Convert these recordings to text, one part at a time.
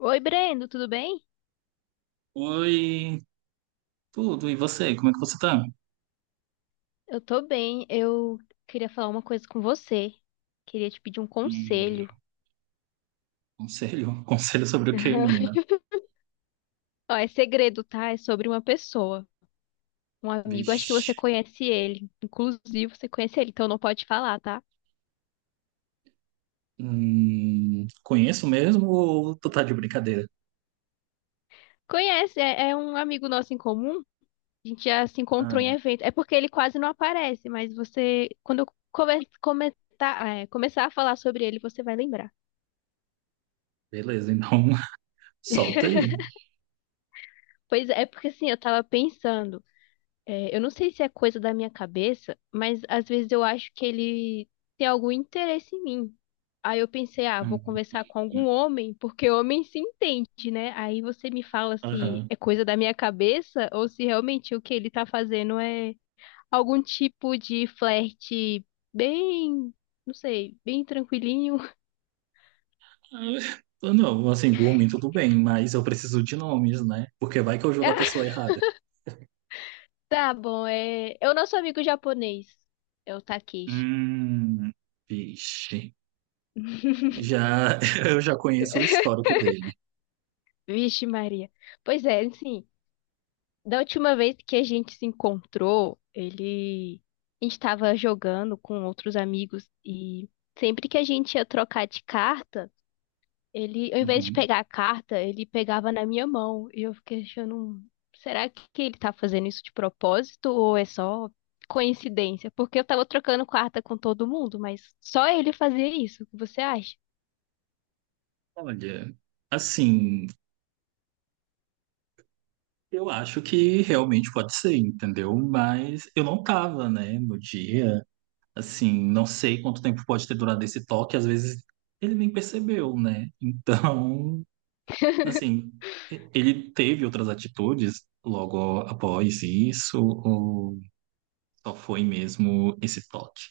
Oi, Brendo, tudo bem? Oi, tudo. E você? Como é que você tá? Eu tô bem. Eu queria falar uma coisa com você. Queria te pedir um Hum, conselho. conselho? Conselho sobre o quê, menina? Ó, é segredo, tá? É sobre uma pessoa, um amigo. Acho que você Vixe. conhece ele. Inclusive, você conhece ele, então não pode falar, tá? Conheço mesmo ou tu tá de brincadeira? Conhece, é um amigo nosso em comum. A gente já se encontrou Ah, em evento. É porque ele quase não aparece, mas você, quando eu comentar, é, começar a falar sobre ele, você vai lembrar. beleza, então, solta aí. Pois é, é porque assim, eu tava pensando. É, eu não sei se é coisa da minha cabeça, mas às vezes eu acho que ele tem algum interesse em mim. Aí eu pensei, ah, vou Hum, conversar com algum homem, porque homem se entende, né? Aí você me fala se aham. é coisa da minha cabeça ou se realmente o que ele tá fazendo é algum tipo de flerte bem, não sei, bem tranquilinho. Ah, não, assim, por mim tudo bem, mas eu preciso de nomes, né? Porque vai que eu jogo a pessoa errada. Ah, tá bom, é o nosso amigo japonês, é o Takeshi. Hum, vixe. Já, eu já conheço o histórico dele. Vixe, Maria. Pois é, sim. Da última vez que a gente se encontrou, ele. A gente estava jogando com outros amigos e sempre que a gente ia trocar de carta, ele, ao invés de Uhum. pegar a carta, ele pegava na minha mão. E eu fiquei achando, será que ele tá fazendo isso de propósito ou é só coincidência? Porque eu tava trocando carta com todo mundo, mas só ele fazia isso. O que você acha? Olha, assim, eu acho que realmente pode ser, entendeu? Mas eu não tava, né, no dia. Assim, não sei quanto tempo pode ter durado esse toque, às vezes ele nem percebeu, né? Então, assim, ele teve outras atitudes logo após isso, ou só foi mesmo esse toque?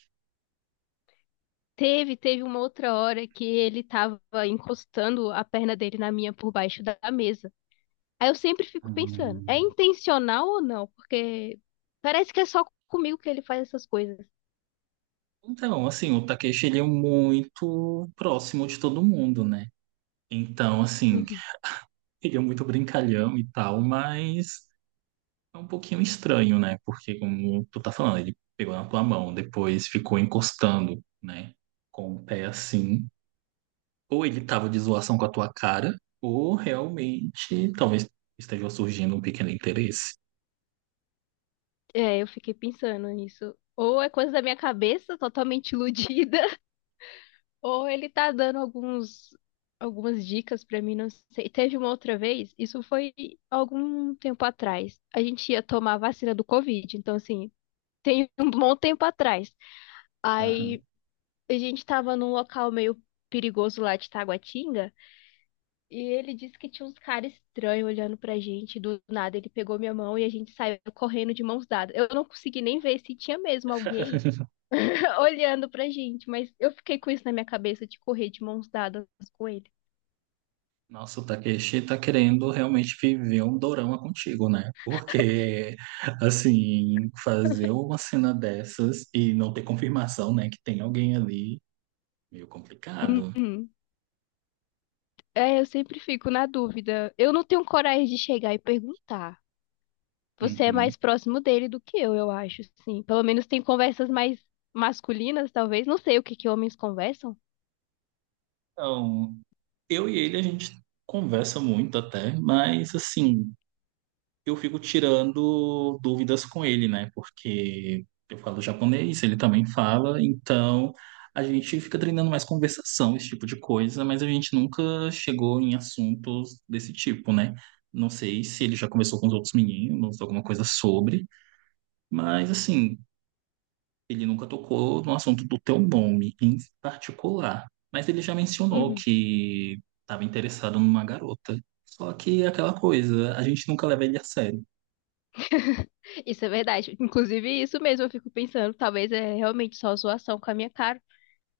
Teve uma outra hora que ele tava encostando a perna dele na minha por baixo da mesa. Aí eu sempre fico pensando, é Hum. intencional ou não? Porque parece que é só comigo que ele faz essas coisas. Então, assim, o Takeshi, ele é muito próximo de todo mundo, né? Então, assim, Uhum. ele é muito brincalhão e tal, mas é um pouquinho estranho, né? Porque, como tu tá falando, ele pegou na tua mão, depois ficou encostando, né? Com o pé assim. Ou ele tava de zoação com a tua cara, ou realmente talvez esteja surgindo um pequeno interesse. É, eu fiquei pensando nisso. Ou é coisa da minha cabeça, totalmente iludida, ou ele tá dando alguns, algumas dicas pra mim, não sei. Teve uma outra vez, isso foi algum tempo atrás. A gente ia tomar a vacina do Covid, então assim, tem um bom tempo atrás. Aham. Aí a gente tava num local meio perigoso lá de Taguatinga. E ele disse que tinha uns caras estranhos olhando pra gente. Do nada, ele pegou minha mão e a gente saiu correndo de mãos dadas. Eu não consegui nem ver se tinha mesmo alguém olhando pra gente, mas eu fiquei com isso na minha cabeça de correr de mãos dadas com ele. Nossa, o Takeshi tá querendo realmente viver um dorama contigo, né? Porque, assim, fazer uma cena dessas e não ter confirmação, né, que tem alguém ali, meio complicado. Uhum. É, eu sempre fico na dúvida. Eu não tenho coragem de chegar e perguntar. Você é Uhum. mais próximo dele do que eu acho, sim. Pelo menos tem conversas mais masculinas, talvez. Não sei o que que homens conversam. Então, eu e ele, a gente conversa muito até, mas assim, eu fico tirando dúvidas com ele, né? Porque eu falo japonês, ele também fala, então a gente fica treinando mais conversação, esse tipo de coisa, mas a gente nunca chegou em assuntos desse tipo, né? Não sei se ele já conversou com os outros meninos, alguma coisa sobre, mas assim, ele nunca tocou no assunto do teu nome em particular, mas ele já mencionou Uhum. que estava interessado numa garota. Só que é aquela coisa, a gente nunca leva ele a sério. Isso é verdade. Inclusive, isso mesmo, eu fico pensando, talvez é realmente só zoação com a minha cara.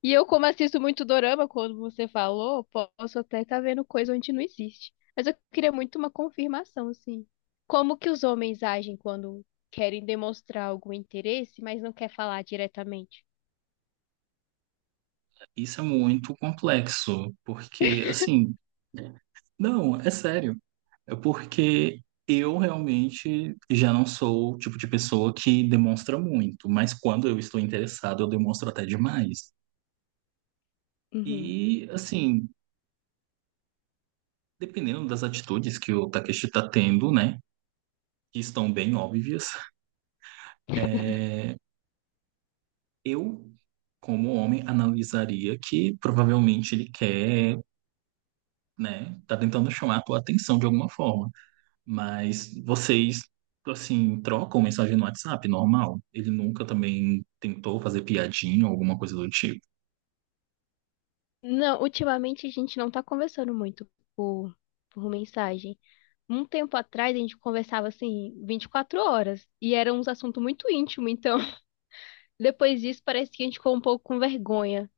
E eu, como assisto muito dorama, quando você falou, posso até estar vendo coisa onde não existe. Mas eu queria muito uma confirmação, assim. Como que os homens agem quando querem demonstrar algum interesse, mas não quer falar diretamente? Isso é muito complexo, porque assim, não, é sério. É porque eu realmente já não sou o tipo de pessoa que demonstra muito, mas quando eu estou interessado, eu demonstro até demais. E, assim, dependendo das atitudes que o Takeshi está tendo, né? Que estão bem óbvias, é, eu, como homem, analisaria que provavelmente ele quer, né, tá tentando chamar a tua atenção de alguma forma. Mas vocês, assim, trocam mensagem no WhatsApp, normal? Ele nunca também tentou fazer piadinha ou alguma coisa do tipo? Não, ultimamente a gente não tá conversando muito por, por mensagem. Um tempo atrás a gente conversava assim 24 horas e era um assunto muito íntimo, então depois disso parece que a gente ficou um pouco com vergonha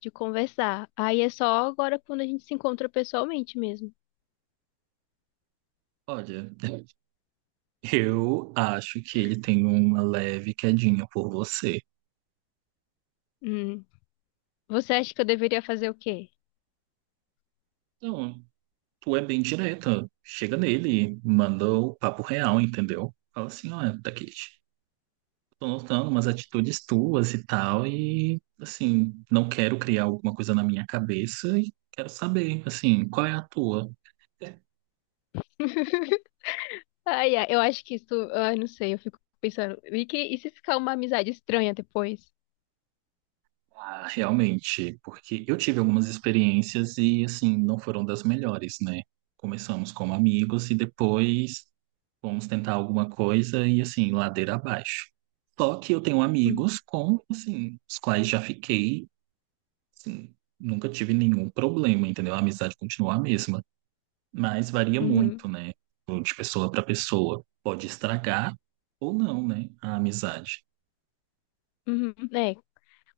de conversar. Aí é só agora quando a gente se encontra pessoalmente mesmo. Olha, eu acho que ele tem uma leve quedinha por você. Hum. Você acha que eu deveria fazer o quê? Então, tu é bem direta. Chega nele, manda o papo real, entendeu? Fala assim, olha, Takeshi, tô notando umas atitudes tuas e tal, e assim, não quero criar alguma coisa na minha cabeça e quero saber, assim, qual é a tua? É. Ai, ai, eu acho que isso, ai, não sei, eu fico pensando, e, que, e se ficar uma amizade estranha depois? Ah, realmente, porque eu tive algumas experiências e assim, não foram das melhores, né? Começamos como amigos e depois vamos tentar alguma coisa e assim, ladeira abaixo. Só que eu tenho Hum. amigos com, assim, os quais já fiquei, assim, nunca tive nenhum problema, entendeu? A amizade continua a mesma. Mas varia muito, Uhum. né? De pessoa para pessoa. Pode estragar ou não, né? A amizade. Uhum.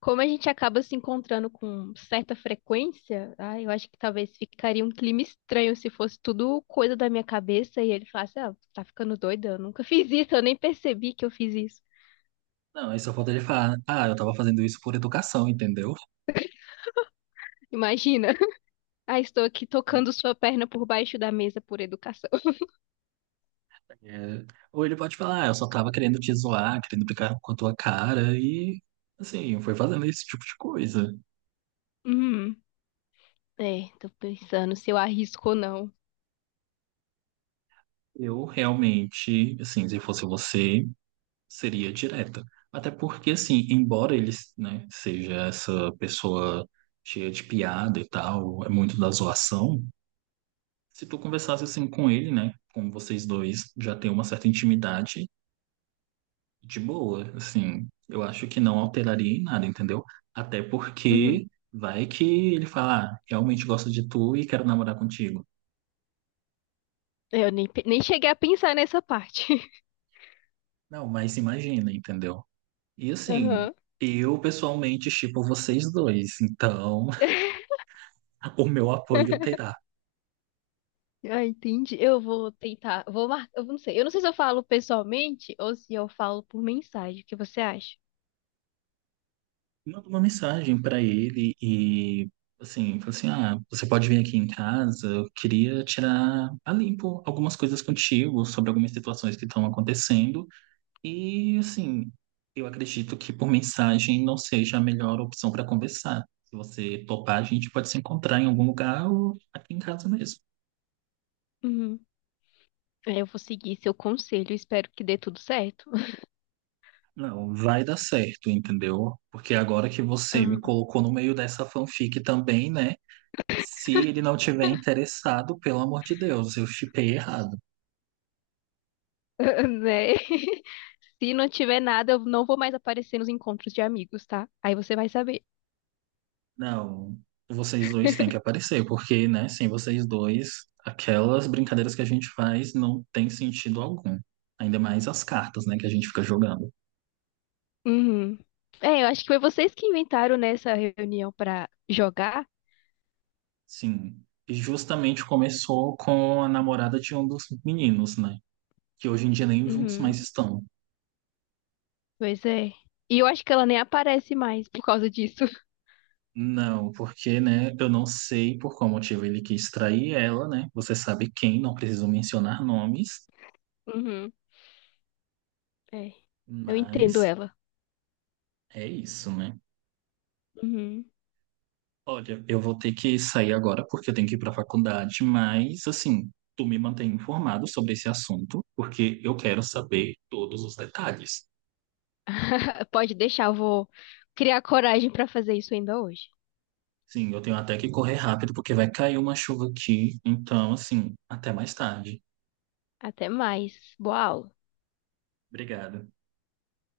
Como a gente acaba se encontrando com certa frequência, ah, eu acho que talvez ficaria um clima estranho se fosse tudo coisa da minha cabeça e ele falasse, ah, tá ficando doida, eu nunca fiz isso, eu nem percebi que eu fiz isso. Não, aí só falta ele falar, ah, eu tava fazendo isso por educação, entendeu? Imagina. Ah, estou aqui tocando sua perna por baixo da mesa por educação. É. Ou ele pode falar, ah, eu só tava querendo te zoar, querendo brincar com a tua cara e, assim, foi fazendo esse tipo de coisa. Hum, é, tô pensando se eu arrisco ou não. Eu realmente, assim, se fosse você, seria direta. Até porque, assim, embora ele, né, seja essa pessoa cheia de piada e tal, é muito da zoação, se tu conversasse assim com ele, né? Como vocês dois já têm uma certa intimidade, de boa, assim, eu acho que não alteraria em nada, entendeu? Até Uhum. porque vai que ele fala, ah, realmente gosto de tu e quero namorar contigo. Eu nem, nem cheguei a pensar nessa parte. Não, mas imagina, entendeu? E assim, Aham. eu pessoalmente shippo vocês dois, então o meu apoio terá. Ah, entendi. Eu vou tentar. Vou marcar. Eu não sei. Eu não sei se eu falo pessoalmente ou se eu falo por mensagem. O que você acha? Manda uma mensagem para ele e assim, fala assim, ah, você pode vir aqui em casa, eu queria tirar a limpo algumas coisas contigo sobre algumas situações que estão acontecendo e assim, eu acredito que por mensagem não seja a melhor opção para conversar. Se você topar, a gente pode se encontrar em algum lugar ou aqui em casa mesmo. Uhum. É, eu vou seguir seu conselho. Espero que dê tudo certo. Não, vai dar certo, entendeu? Porque agora que você me Aham. colocou no meio dessa fanfic também, né? Se ele não tiver interessado, pelo amor de Deus, eu shippei errado. Né? Se não tiver nada, eu não vou mais aparecer nos encontros de amigos, tá? Aí você vai saber. Não, vocês dois têm que aparecer, porque, né, sem vocês dois, aquelas brincadeiras que a gente faz não tem sentido algum. Ainda mais as cartas, né, que a gente fica jogando. Uhum. É, eu acho que foi vocês que inventaram nessa reunião pra jogar. Sim. E justamente começou com a namorada de um dos meninos, né? Que hoje em dia nem juntos Uhum. mais estão. Pois é. E eu acho que ela nem aparece mais por causa disso. Não, porque, né, eu não sei por qual motivo ele quis trair ela, né? Você sabe quem, não preciso mencionar nomes. Uhum. É. Eu entendo Mas ela. é isso, né? Uhum. Olha, eu vou ter que sair agora porque eu tenho que ir para a faculdade, mas assim, tu me mantém informado sobre esse assunto, porque eu quero saber todos os detalhes. Pode deixar, eu vou criar coragem pra fazer isso ainda hoje. Sim, eu tenho até que correr rápido porque vai cair uma chuva aqui, então assim, até mais tarde. Até mais. Boa aula. Obrigado.